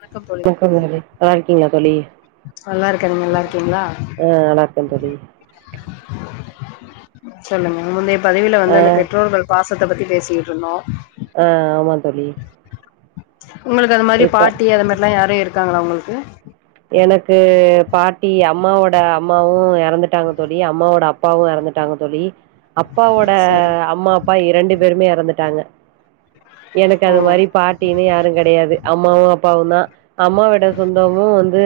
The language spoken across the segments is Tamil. வணக்கம் தோழி மிக்க நன்றி நல்லா இருக்கீங்களா தோழி நல்லா இருக்க நல்லா இருக்கீங்களா ஆ நல்லா இருக்கே தோழி சொல்லுங்க முந்தைய பதவியில ஆ வந்து அந்த பெற்றோர்கள் பாசத்தை பற்றி பேசிக்கிடட்டு இருந்தோம் ஆஹ் ஆமா தோழி உங்களுக்கு அத மாரி இப்ப பாட்டி அத மாரில்லா யாரு இருக்காங்களா உங்களுக்கு எனக்கு பாட்டி அம்மாவோட அம்மாவு எறந்துட்டாங்க தோழி அம்மாவோட அப் ப்பாவு எறந்துட்டாங்க தோழி அப்பாவோட சரி அம்மா அப்பா இரண்டு பேருமே இறந்துட்டாங்க எனக்கு ஓ அது மாரி பாட்டினு யாரு கெடையாது அம்மாவு அப்பாவுதா அம்மாவிட சொந்தமு வந்து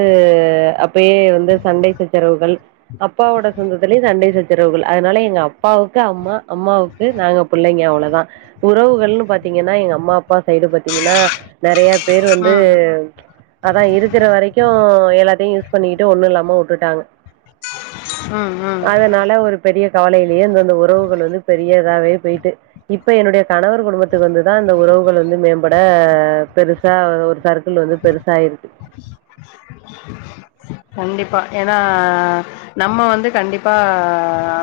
அப்பயே வந்து சண்டை சச்சரவுகள் அப்பாவோட சொந்தத்துலயு சண்டை சச்ச சரவுகள் அதனால எங்க அப்பாவுக்கு அம்மா அம்மாவுக்கு நாங்க பிள்ளைங்க அவ்ளதா உறவுகள்னு பாத் பாத்தீங்கன்னா எங்க அம்மா அப்பா சைடு பாத்தீங்கன்னா நறைய பேர் வந்து ம் அதா இருக்கிற வரைக்கு எல்லாத்தையு யூஸ் பண்ணிக்கிட்டு ஒன்னு இல்லாம உட்டுட்டாங்க ம் ம் அதனால ஒரு பெரிய கவலையிலேயே அந்தந்த உறவுகள் வந்து பெரியதாவே போய்ட்டு இப்ப என்னுடைய கணவர் கிட்ட இருந்துதா அந்த உறவுகள் வந்து மேம்பட பெருசா ஒரு சர்க்கிள் வந்து பெருசாயாயிருக்கு கண்டிப்பா ஏனா நம்ம வந்து கண்டிப்பா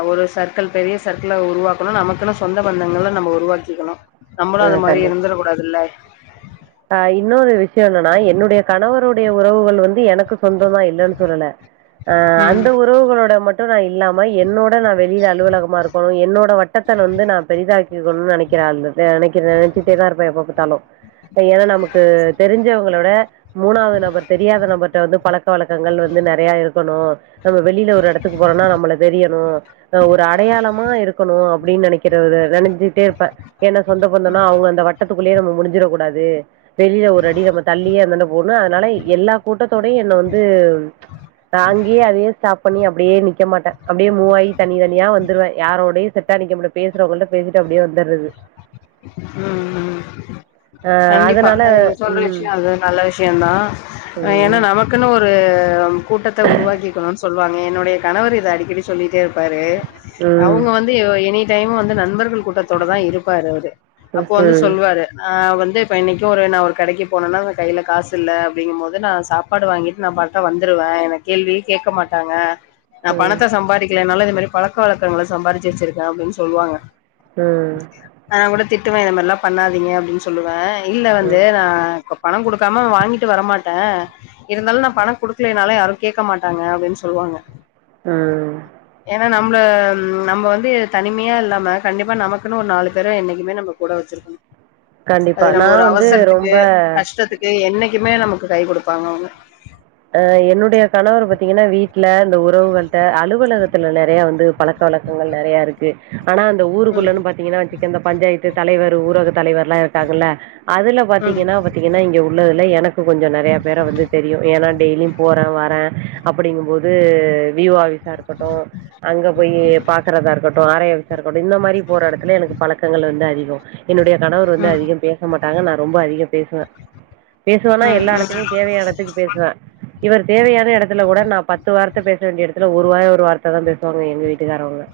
ஒரு சர்க்கிள் பெரிய சர்க்கிள உருவாக்கணு நமக்குன்னு சொந்த பந்தங்கள்ள நம்ம உருவாக்கிக்கணு நம்மளு அது ஆ மாரி கண்டிப்பா இருந்துற கூடாதுல்ல ஆ இன்னொரு விஷய என்னன்னா என்னுடைய கணவருடைய உறவுகள் வந்து எனக்கு சொந்தமா இல்லன்னு சொல்லல அ ம் அந்த உறவுகளோட மட் டு நா இல்லாம என்னோட நா வெளியில அலுவலகமா இருக்கணு என்னோட வட்டத்தன் வந்து நா பெரிதாக் கிக்கனு நினைக்கிறாள் நினைக்கிற நினைச்சிட்டேதா இருப்ப எப்ப பாத்தாலு இப்ப ஏனா நமக்கு தெரிஞ்சவங்களோட மூணாவது நபர் தெரியாத நபர்ட்ட வந்து பழக்க வழக்கங்கள் வந்து நிறைய இருக்கணு நம்ம வெளியில ஒரு இடத்துக்கு போறோனா நம்மள தெரியணு அ ஒரு அடையாளமா இருக்கணு அப்டின்னு நினைக்கிற நினைசிட்டே இருப்பே ஏன்னா சொந்த பந்தனா அவுங்க அந்த வட்டத்துக்குள்ளயே நம்ம முடிஞ்சிடக் கூடாது வெளியில ஒரு அடி நம்ம தள்ளியே அந்தண்ட போணு அதனால எல்லா கூட்டத்தோடையு என்ன வந்து தாங்கி அதையே ஸ்டாப் பண்ணி அப்டியே நிக்க மாட்டே அப்டியே மூவாகி தனி தனியா வந்துருவே யாரோடயு செட் டா நிக்க மாட்டே பேசுறவங்கள்ட்ட பேசிட்டு அப்டியே வந்துறது ம் ம் ஆஹ் கண்டிப்பா அதனால அது நீங்க சொல்ற விஷ ம் யோ அது நல்ல விஷயந்தா ஏனா ம் நமக்குன்னு ஒரு கூட்டத் த உருவாக்கிக்கணு சொல்லுவாங்க என்னுடைய கணவர் இத அடிக்கடி சொல்லிட்டே இருப்பாரு ம் ம் அவுங்க வந் து எனி டைம் வந்து நண்பர்கள் கூட்டத்தோட தா இருப்பாரு அவரு அப்போ வந்து சொல்வாரு ஆ வந்து இப்ப இன்னைக்கு ஒரு நா ஒரு கடைக்கு போனேனா அந்த கையில காசுல்ல அப்டிங்கும் போது நா சாப் பாடு வாங்கிட்டு நா பாட்ட வந்துருவே என்ன கேள்வியே கேட்க மாட்டாங்க நா ம் பணத்த சம்பாரிக்கலானாலு இந்த மாரி பழக்க வழக்கங்கள சம்பாரிச்சு வச்சிருக்கே அப்டின்னு சொல்லுவாங்க ம் நா கூட திட்டுவே இந்த மாரிலா பண்ணாதீங்க அப்டின்னு சொல்லுவே இல்ல வந்து ம் நா பணோ குடுக்காம வாங்கிட்டு வரமாட்டே இருந்தாலு நா பணோ குடுக்லேனாலு யாரு கேட்க மாட்டாங்க அப்டின்னு சொல்லுவாங்க அ ஏனா நம்மள நம்ம வந்து தனிமையா இல்லாம கண்டிப்பா நமக்குன்னு ஒரு நாலு பேர என்னைக்குமே நம்ம கூட வச்சிருக்கணு அது கண்டிப்பா நம்ம ஒரு நான் வந்து அவசரத்துக்கு ரொம்ப கஷ்டத்துக் கு என்னைக்குமே நமக்கு கை குடுப்பாங்க அவுங்க அ என்னுடைய கணவர் பத்தீங்கன்னா வீட்ல இந்த உறவுகள்ட்ட அலுவலகத்துல நறைய வந்து பழக்க க்க வழக்கங்கள் நிறையாருக்கு கு ஆனா அந்த ம் ஊருக்குள்ளன்னு பாத்தீங்கன்னா வச்சுக்க பஞ்சாயத்து தலைவர் ஊரக தலைவர்ல்லா இரு க்காதுல அதுல ம் பாத்தீங்கன்னா பாத்தீங்கன்னா இங்க உள்ளதுல எனக்கு கொஞ்சோ நிறைய பேர வந்து தெரியும் ஏனா டெய்லியு போறேன் வாரன் அப்படிங்கும்போது விஓ ஆஃபிஸா இருக்கட்டு அங்க போய் பாக்கறதா இருக்கட்டு ஆரைய தா இருக்கட்டு இந்த மாரி போற இடத்துல எனக்கு பழக்கங்கள் வந்து அதிகம் என்னுடைய கணவர் வந்து ம் அதிகம் பேச மாட்டாங்க நா ரொம்ப அதிகம் பேசுவே பேசுவன்னா ம் எல்லா ம் இடத்துலயு தேவையான இடத்துக்கு பேசுவே இவர் தேவையான இடத்துல கூட நா பத்து வார்த்த பேச வேண்டிய இடத்துல ஒரு வாய் ஒரு வார்த்த தா பேசுவாங்க எங்க வீட்டுக்காரவுங்க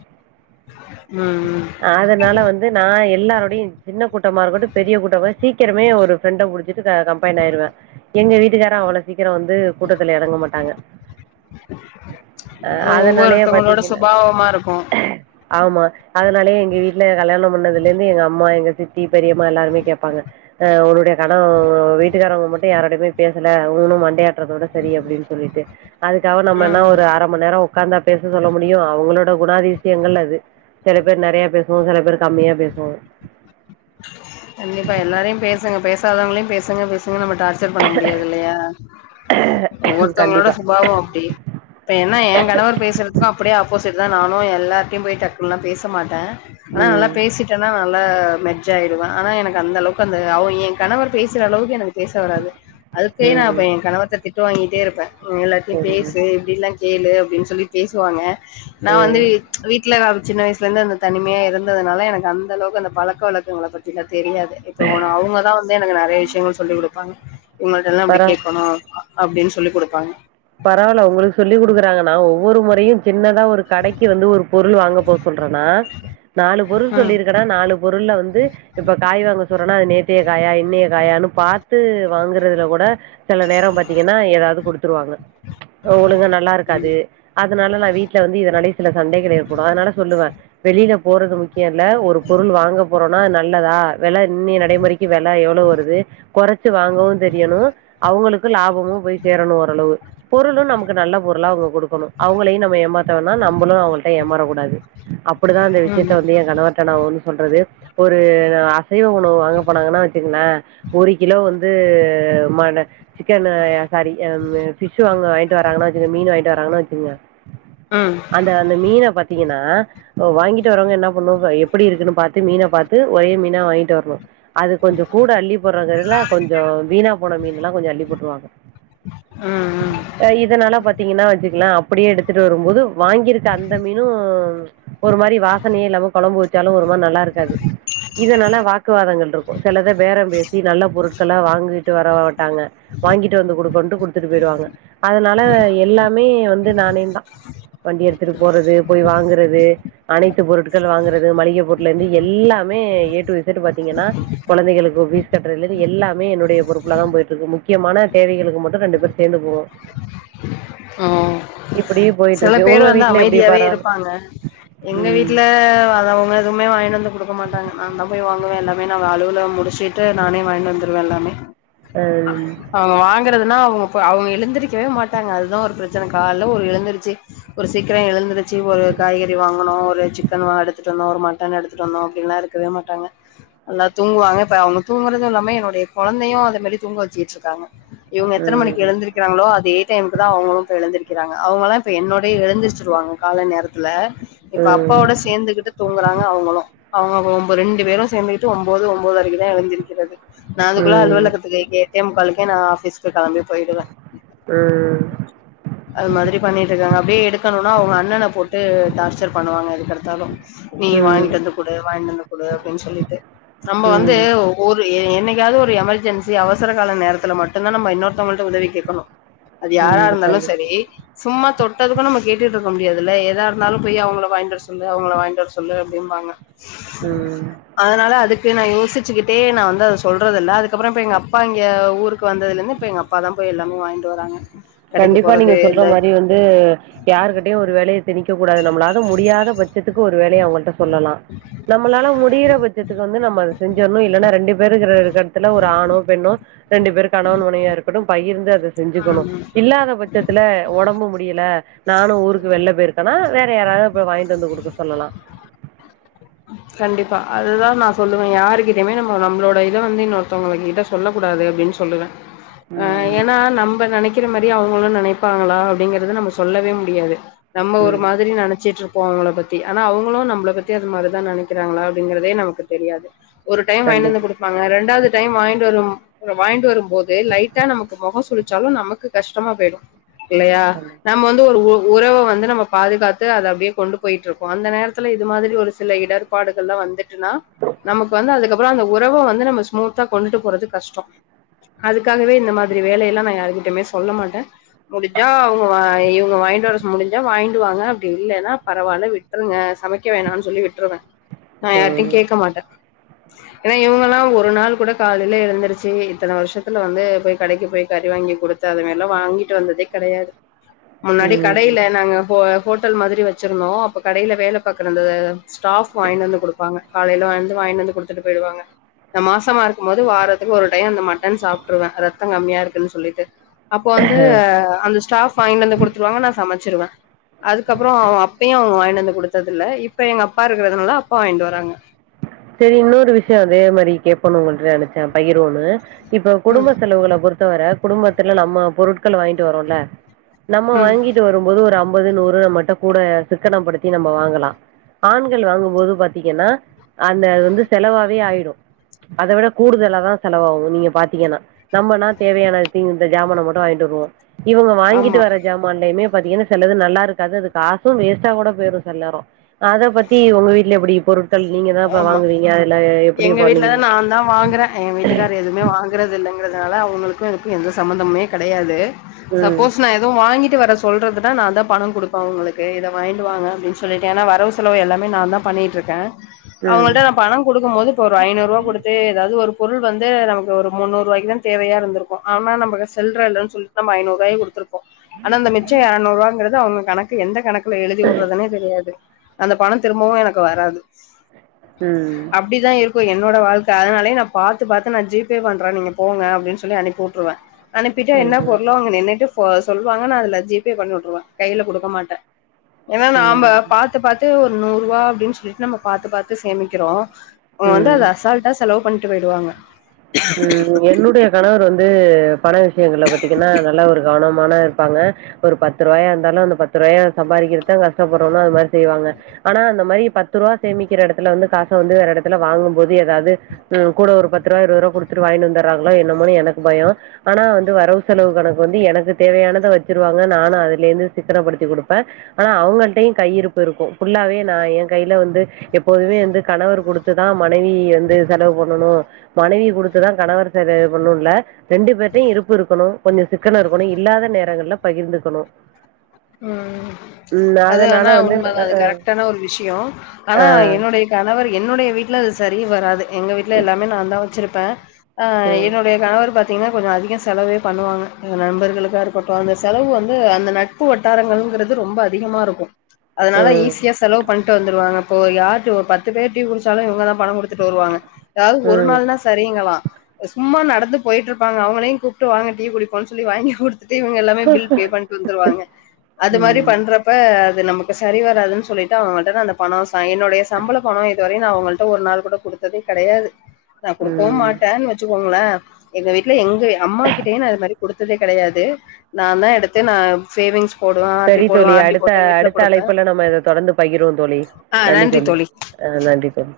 ம் ம் அதனால வந் து நா எல்லாரோடையும் சின்ன கூட்டமா இருக்கட்டும் பெரிய கூட்டமா இருக்கட்டும் சீக்கிரமே ஒரு ஃப்ரெண்ட புடிச்சிட்டு கம்பைன் ஆயிருவே எங்க வீட்டுக்காரா அவ்வளோ சீக்கிரம் வந்து கூட்டத்துல இறங்க மாட்டாங்க அ அது அதனாலயே ஒவ்வொருத்தவங்களோட பாத்தீங்கன்னா சுபாவமா இருக்கு ஆமா அதனாலயே எங்க வீடல கல்யாணம் பண்ணதுல இருந்து எங்க அம்மா எங்க சித்தி பெரியம்மா எல்லாருமே கேப்பாங்க அ உங்களுடைய கனவு வீட்டுக்காரவுங்க மட்டும் யாருடையுமே பேசல அவுங்கங்களு மண்டையா ஆட் டுறதோட சரி அப்படின் சொல்லிட்டு அதுக்காக நம்ம ம் என்ன ம் ஒரு ஆரம் ரொம்ப நேரம் உக்காந்தா பேச சொல்ல முடியு அவுங்களோட குணாதிசயங்கள் அது சில பேர் நிறைய பேசுவோ சில பேர் கம்மியா பேசுவோ கண்டிப்பா எல்லாரையு பேசுங்க பேசாதவங்களையு பேசுங்க பேசுங்க நம்ம டார்ச் ச்சர் பண்ண முடியாது இல்லையா ஒவ்வொருத்தவுங்களோட கண்டிப்பா சுபாவம் அப்படி இப்ப ஏன்ன என் கணவர் பேசுறதுக்கு அப்படியே ஆப்போசிட் தா நானும் எல்லார்ட்டையு போய் டக்குன்ல்லா பேச மாட்டே ஆனா நல்லா ம் பேசிட்டன்னா நல்லா மெச் சா ஆயிருவே ஆனா எனக்கு அந்த அளவுக்கு அந்த அவ என் கணவர் பேசுற அளவுக்கு எனக்கு பேச வராது அதுக்கே நா அப்ப ம் என் கணவர்ட்ட திட்டு வாங்கிட்டே இருப்பே எல்லார்ட்டையு ம் பேசு இப்டில்லா கேளு அப்படின் சொல்லி பேசுவாங்க நா வந்து ம் வீட்டுல சின்ன வயசுல இருந்து அந்த தனிமையா இருந்ததுனால எனக்கு அந்த அளவுக்கு அந்த பழக்க வழக் கங்கள பத்திலா தெரியாது இப்ப கூட அவுங்கதா வந்து எனக்கு நிறைய விஷயங்கள் சொல்லி் குடுப்பாங்க இவுங்கள்ட்டல்லா இப்படி பரவா கேக்கணு அப்டின் சொல்லி குடுப்பாங்க பரவாயில்ல உங்களுக்கு சொல்லி குடுக்குறாங்க நா ஒவ்வொரு முறையு சின்னதா ஒரு கடைக்கு வந்து ஒரு பொருள் வாங்க போக சொல்றன்னா நாலு பொருள் ம் சொல்லியிருக்கனா நாலு பொருள்ள வந்து இப்ப காய் வாங்க சொல்றன்னா அது நேத்தைய காயா இன்னைய காயான்னு பாத்து வாங்குறதுல கூட சில நேரம் பாத்தீங்கன்னா ஏதாவது குடுத்துருவாங்க ஒழுங்கா நல்லா இருக்காது அதனால நா வீட்டுல வந்து இதனாலயே சில சண்டைகள் ஏற்படும் அதனால சொல்லுவே வெளியில போறது முக்கி யம் இல்ல ஒரு பொருள் வாங்க போறோன்னா நல்லதா வில இன்னய நடைமுறைக்கு வில எவ்வளோ வருது குறச்சு வாங்கவு தெரியணு அவுங்களுக்கு லாபமும் போய் சேரணும் ஓரளவு ஓரளவு நமக்கு நல்ல பொருளா அவுங்க குடுக்கனு அவுங்களையு நம்ம ஏமாத்த வேண்டா நம்மளு அவுங்கள்ட்ட ஏமாற கூடாது அப்படிதா இந்த விஷயத்த ம் வந்து என் கணவர்ட்ட நா வந்து சொல்றது ஒரு அசைவ உணவு வாங்க போனாங்கன்னா வச்சுங்களே ஒரு கிலோ வந்து மழ சிக்கன் சாரி ஆ ஃபிஷ்ஷு அங்க வாங்கிட்டு வராாங்கன்னா வச்சுங்க மீன் வாங்கிட்டு வர்றாங்கன்னா வச்சுக்குங்க உம் அந்த அந்த மீன பாத்தீங்கன்னா வாங்கிட்டு வர்றவுங்க என்ன பண்னணு எப்படி இருக்குன்னு பாத்து மீன பாத் து ஒரே மீனா வாங்கிட்டு வரணு அது கொஞ்சோ கூட அள்ளி போடுற கடையில கொஞ்சோ வீணா போன மீன் ல்லா கொஞ்சம் அள்ளி போட்டுருவாங்க உம் உம் இதனால பாத்தீங்கன்னா வச்சுக்கல அப்படியே எடுத்துட்டு வரும்போது வாங்கியிருக்க அந்த மீனும் ஒரு மாரி வாசனையே இல்லாம குழம்பு வச்சாலு ஒரு மாரி நல்லா இருக்காது இதனால வாக்குவாதங்கள் இருக்கு சிலத பேர பேசி நல்ல பொருட்கள வாங்கிட்டு வர மாட்டாங்க வாங்கிட்டு வந்து குடுக்கன்ட்டு குடுத்துட்டு போய்டுவாங்க அதனால எல்லாமே வந்து நானே தா வண்டி எடுத்துட்டு போறது போய் வாங்குறது அனைத்து பொருட்கள் வாங்குறது மளிகை பொருள்லருந்து எல்லாமே ஏட்டு தேட்டர் பாத்தீங்கன்னா கொழந்தைகளுக்கு பீஸ் கட்றதுலருந்து எல்லாமே என்னுடைய பொறுப்புலதா போய்ட்டுருக்கு முக்கியமான தேவைகளுக்கு மட்டு ரெண்டு பேர் சேந்து போவோ ஓ போயிட்டு சில இருக்கு பேரு உங்க வந்து வீட்ல எப்டி அமைதியாவே பரவால்ல இருப்பாங்க எங்க ம் வீட்ல வதவ்ங்கள் எதுவுமே வாங்கிட்டு வந்து குடுக்க மாட்டாங்க நா தா போய் வாங்குவே எல்லாமே நான் அலுவல முடிச்சுட்டு நானே வாங்கிட் வந்துருவ எல்லாமே அ அவங்க வாங்கறதுனா அவங்க அவங்க எழுந்திருக்கவே மாட்டாங்க அதுதா ஒரு பிரச்சனை கால்ல ஒரு எழுந்ருச்சு ஒரு சீக்கிர எழுந்துருச்சு ஒரு காய்கறி வாங்கணு ஒரு சிக்கன் எடுத்துட்டு வந்தோ ஒரு மட்டன் எடுத்துட்டு வந்தோ அப்டின்ல்லா இருக் இருக்கவே மாட்டாங்க நல்லா தூங்குவாங்க இப்ப அவங்க தூங்குறது இல்லாம என்னுடைய கொழந்தையு அந்த மாரி தூங்க வச்சுகிட்டுருக்காங்க இவங்க ம் எத்தன மணிக்கு ம் எழுந்திருக்கிறாங்களோ அதே டைம் இப்பதா அவங்களு இப்ப எழுந்திருக்கிறாங்க அவங்கல்லா இப்ப என்னோடயே எழுந்திருச்சிருவாங்க கால நேரத்துல இப்ப அப்பாவோட சேந்துகிட்டு தூங்குறாங்க அவங்களு அவங்க ஒ ரெண்டு பேரு சேந்துக்கிட்டு ஒம்பது ஒம்பதரைக்குதா எழுந்திருக்கிறது நா அதுக்குள்ள ம் அலுவலகத்துக் எட்டேமுக்கால்க்கே நா ஆபீஸ்க்கு கெளம்பி போய்டுவ ம் [inaudible] அது மாரி பண்ணிட்டு இருக்காங்க அப்டியே எடுக்கணுனா அவங்க அண்ணனை போட்டு டார்ச்சர் பண்ணுவாங்க எதுக்கடுத்தாலு நீ வாங்கிட்டு வந்து குடு வாங்கிட்டு வந்து குடு அப்டின் சொல்லிட்டு நம்ம வந்து ம் ஒரு என்னைக்கையாவது ஒரு எமர்ஜென்சி அவசர கால நேரத்துல மட்டும்தா நம்ம இன்னொருத்தவங்கள்ட்ட உதவி கேக்கணு அது ம் யாரா ம் இருந்தாலு சரி கண்டிப்பா சும்மா தொட்டதுக்கு நம்ம கேட்டுட்டு இருக்க முடியாதுல்ல எதா இருந்தாலு போய் அவங்கள வாங்கிட்டு வர சொல்லு அவங்கள வாங்கிட்டு வர சொல்லு அப்டிம்பாங்க ம் அதனால அதுக்கு நா யோசிச்சுக்கிட்டே நா வந்து அத சொல்றதில்ல அதுக்கப்பற இப்ப எங்க அப்பா இங்க ஊருக்கு வந்ததுல இருந்து இப்ப எங்க அப் அப்பா தா போய் எல்லாமே வாங்கிட்டு வராங்க கடைக்கு கண்டிப்பா நீங்க போறது சொல்ற இந்த மாரி வந்து து யாருகிட்டயு ஒரு வேலய திணிக்க கூடாது நம்மளாக முடியாத பட்சத்துக்கு ஒரு வேலய அவங்கள்ட்ட சொல்லலா நம் நம்மளால முடிகிற பட்சத்துக்கு வந்து நம்ம அத செஞ்சுர்ணு இல்லனா ரெண்டு பேரு இருக்கிற இடத்துல ஒரு ஆணோ பெண்ணோ ரெண்டு பேரு கணவன் மனைவியா இருக்கட்டு பகிர்ந்து அது செஞ்சுக்கணு ம் இல்லாத பட்சத்துல உடம்பு முடில நானு ஊருக்கு வெளில போயிருக்கனா வேற யாராவது போய் வாங்கிட்டு வந்து குடுக்க சொல்லலா கண்டிப்பா அதுதா நா சொல்லுவ யார்கிட்டையுமே நம்ம நம்மளோட இத வந்து இன்னொருத்தவங்க கிட்ட சொல்லக்கூடாது அப்டின் சொல்லுவ அ ம். ஏன்னா நம்ம நெனைக்கிற மாரி அவங்களு நெனைப்பாங்களா அப்டிங்கறத நம்ம சொல்லவே முடியாது நம்ம ஒரு ம். மாதிரி நெனைச்சிட்டு இருப் போ அவங்கள பத்தி ஆனா அவங்களு நம்மள பத்தி அது மாரிதா நெனைக்கிறாங்களா அப்டிங்கிறதே நமக்கு தெரியாது ஒரு டைம் வாங்கிட்டு வந்து கண்டிப்பா. குடுப்பாங்க ரெண்டாவது டைம் வாங்கிட்டு வரு அத வாங்கிட்டு வரு போது லைட்டா நமக்கு முகம் சுளிச்சாலு நமக்கு கஷ்டமா போய்டு இல்லயா கண்டிப்பா. நம்ம வந்து ஒரு உ உறவ வந்து நம்ம பாதுகாத்து அத அப்டியே கொண்டு போய்ட்டுருப்போ அந்த நேரத்தில இது மாதிரி ஒரு சில இடர் பாடுகள்ல்லா வந்துட்டுனா நமக்கு வந்து அதுக்கப்பற அந்த உறவ வந்து நம்ம ஸ்மூத்தா கொண்டுட்டு போறது கஷ்டோ அதுக்காகவே இந்த மாதிரி வேலையெல்லா நா யாருகிட்டயுமே சொல்ல மாட்டே முடிஞ்சா அவுங் க வாய் இவுங்க வாங்கிட்டு வர சொ முடிஞ்சா வாங்கிட்டுவாங்க அப்டி இல்லனா பரவால்ல விட்டுருங்க சமைக்க வேணானு சொல்லி விட் ருவே நா யார்ட்டையு ம். கேட்க மாட்டே ஏனா இவுங்கல்லா ஒரு நாள் கூட காலேல எழுந்துருச்சு இத்தன வருஷத்துல வந்து போய் கடைக்கு போய் கறி வாங்கி குடுத் ததுமில்ல வாங்கிட்டு வந்ததே கெடையாது முன்னாடி ம். கடேல நாங்க ஹோ ஹோட்டல் மாதிரி வச்சிருந்தோ அப்ப கடேல வேல பாக்குற அந்த ஸ்டாஃப் வாயினு வந்து குடுப்பாங்க காலேல வந்து வாய்யினு வந்து குடுத்துட்டு போயிடுவாங்க நா மாசமா இருக்குபோது வாரத்துக்கு ஒரு டைம் இந்த மட்டன் சாப்டுருவே ரத்த கம்மியா இருக்குன் சொல்லிட்டு அப்போ வந்து அந்த ஸ்டாஃப் வாங்கினு வந்து குடுத்துருவாங்க நா சமச்சிருவே அதுக்கப்பறோ அவுங்க அப்பையு அவுங்க வாய்ன்ட்டு வந்து குடுத்ததில்ல இப்ப எங்க அப்பா இருக்கிறதுனால அப்பா வாயின்ட்டு வராங்க செரி இன்னொரு விஷ்யோ அதே மாரி கேட்போனு உங்கள்ட நெனச்சே பகிர்வோனு இப்ப ம் குடும்ப செலவுகள பொறு த்தவர குடும்பத்தில நம்ம பொருட்கள வாங்கிட்டு வரோல நம்ம ம் வாங்கி ட்டு வருபோது ஒரு அம்பது நூறு நம்மட்ட கூட சிக்கன படுத்தி நம்ம வாங்கலா ஆண்கள் வாங்குபோது பாத்தீங்கனா அந்த அது வந்து செலவாவே ஆயிடு அத விட கூடுதலாதா செலவாகு நீங்க பாத்தீங்கனா நம்மனா தேவையான திங் இந்த ஜாமான மட்டு வாங்கிட்டு வருவோ இவுங்க வாங்கிட்டு ஆமா வர ஜாமான்லயுமே பாத்தீங்கனா செலது நல்லா இருக்காது அது காசும் வேஸ்ட்டா கூட போயிடு செல நேரோ அத பத்தி ஒங்க வீட்ல எப்டி பொருட்கள் நீங்க தா இப்ப ஆமா வாங்குவீங்க அதுல எப்டி எங்க வீட்லதா பண்ணுவீங்க நா தா வாங்குறே எங்க வீட்டுக்கார் எது இவே வாங்குறது இல்லங்கிறதுனால அவுங்களுக்கு இதுக்கு எந்த சம்மந்தமே கெடையாது ம் சப்போஸ் நா எதும் வாங்கிட்டு வர சொல்றது தா நா தா பணம் குடுப்பே அவுங்களுக்கு இத வாங்கிட்டு வாங்க அப்டினு சொல்லிட்டு ஏனா வரவு செலவு எல்லாமே நா தா பண்ணிட்டுருக்கே ம் அவுங்கள்ட பண குடுக்குபோது இப்போ ஒரு ஐநூறுவா குடுத்து ஏதாவது ஒரு பொருள் வந்து நமக்கு ஒரு முன்நூறுவாய்க்கு தா தேவையா இருந்திரு க்கு ஆனா நம்மக சில்ற இல்லனு சொல்லிட்டு நம்ம ஐநூறுரூவாயு குடுத்திரு போ ஆனா அந்த மிச்ச எரநூறு ரூவாங்கிறது அவுங்க கணக்கு எந்த கணக்குல எழுதி வுடுறதுனு தெரியாது அந்த பண திரும்பவு எனக்கு வராது ம் அப்டிதா இருக்கு என்னோட வாழ்க்க அதனாலயே நா பாத்து பாத்து நா ஜிபே பண்றே நீங்க போங்க அப்டினு சொல்லி அனுப்புட்டுருவே அனுப்பிட்டு என்ன ம் பொருளோ அங்க நின்னிட்டு இப்போ சொல்லுவாங்க நா அதுல ஜிபே பண்ணி வுட்டுருவே கைல குடுக்க மாட்டே ஏன்னா ம் நாம பாத் து பாத்து ஒரு நூறு ரூவா அப்டினு சொல்லிட்டு நம்ம பாத்து பாத்து சேமிக்கிறோ அவுங்க வந்து ம் அத அசால்ட் ட்டா செலவு பண்ணிட்டு போய்டுவாங்க ம் என்னுடைய கணவர் வந்து பண விஷயங்களல பாத்தீங்கனா நல்லா ஒரு கவனமான இருப்பாங்க ஒரு பத்து ரூவாயா இருந்தாலு அந்த பத்து ரூவாயா சம்பாதிக்கிறதுதா கஷ்டப்படுறோன்னு அது மாரி செய்வாங்க ஆனா அந்த மாரி பத்து ரூவா சேமிக்கிற எடத்துல வந்து காச வந்து வேற எடத்துல வாங்கு போது ஏதாது ம் கூட ஒரு பத்து ரூவா இருவது ரூவா குடுத்துட்டு வாயிட்டு வந்துடுறாங்களோ என்னமோன்னு எனக்கு பயோ ஆனா வந்து வரவு செலவு கணக்கு வந்து எனக்கு தேவயானத வச்சிருவாங்க நானு அதுல இருந்து சிக்கனப்படுத்தி குடுப்பே ஆனா அவுங்கள்ட்டையு கையிருப்பு இருக்கு ஃபுல்லாவே நா எ கைல வந்து எப்போதுமே வந்து கணவர் குடுத்துதா மனைவி வந்து செலவு பண்ணணு மனைவி குடுத் டுத்துதா கணவர் செலவு பண்ணனுல்ல ரெண்டு பேர்ட்டையு இருப்பு இருக்கணு கொஞ்சோ சிக்கன இருக்கணு இல்லாத நேரங்கள்ல பகிர்ந்துக்கணு ம் ம் அது அதனால வேணா வந்து உண்மதா அ அது அ கரெக்டான ஒரு விஷயோ ஆனா அ என்னுடைய கணவர் என்னுடைய வீட்ல அது சரி வராது எங்க வீட்ல எல்லாமே நாந்தா வச்சிருப்பே ஆ ம் என்னுடைய கணவர் பாத்தீங்கன்னா கொஞ்சொ அதிகொ செலவே பண்ணுவாங்க ங்க நண்பர்களுக்காக இருக்கட்டு அந்த செலவு வந்து அந்த நட் ட்பு வட்டாரங்கங்கறது ரொம்ப அதிகமா இருக்கு அதனால ம் ஈஸியா செலவு பண்ட்டு வந்துருவாங்க இப்போ யார்தோ பத்து பேர் டீ குடிச்சாலு இவங்கதா பணம் குடுத்துட்டு வருவாங்க எதாவ்து ஒரு ம் நாள்னா சரிங்களா சும்மா நடந்து போயிட்டு இருப்பாங்க அவங்களையு கூப்பிட்டு வாங்க டீ குடிப்போனு சொல்லி வாங்கி குடுத் துட்டு இவங்க எல்லாமே பில் பே பண்ணிட்டு வந்துருவாங்க அது மாரி ம் பண்றப் ப அது நமக்கு சரி வராதுன்னு சொல்லிட்டு அவங்கள்ட நா அந்த பணொ ச என்னுடைய சம்பள பணொ இதுவரையு நா அவங்கள்ட்ட ஒரு நாள் கூட குடுத்ததே கெடையாது நா குடுக்கவு ம் மாட்டேன்னு வச் சுகோங்களே எங்க வீட்ல எங்க அம்மா கிட்டயே நா இது மாரி குடுத்ததே கெடையாது நாந்தா எடுத்து நா சேவிங்ஸ் போடுவேன், ஆர் டி சரி தோழி போடுவேன், ஆர் டி அடுத்த போட்டு வீட்ல அடுத்த குடுப்பேன். அழைப்புல நம்ம இத தொடர்ந்து பகிருவோ தோழி நன்றி தோழி ஆ நன்றி தோழி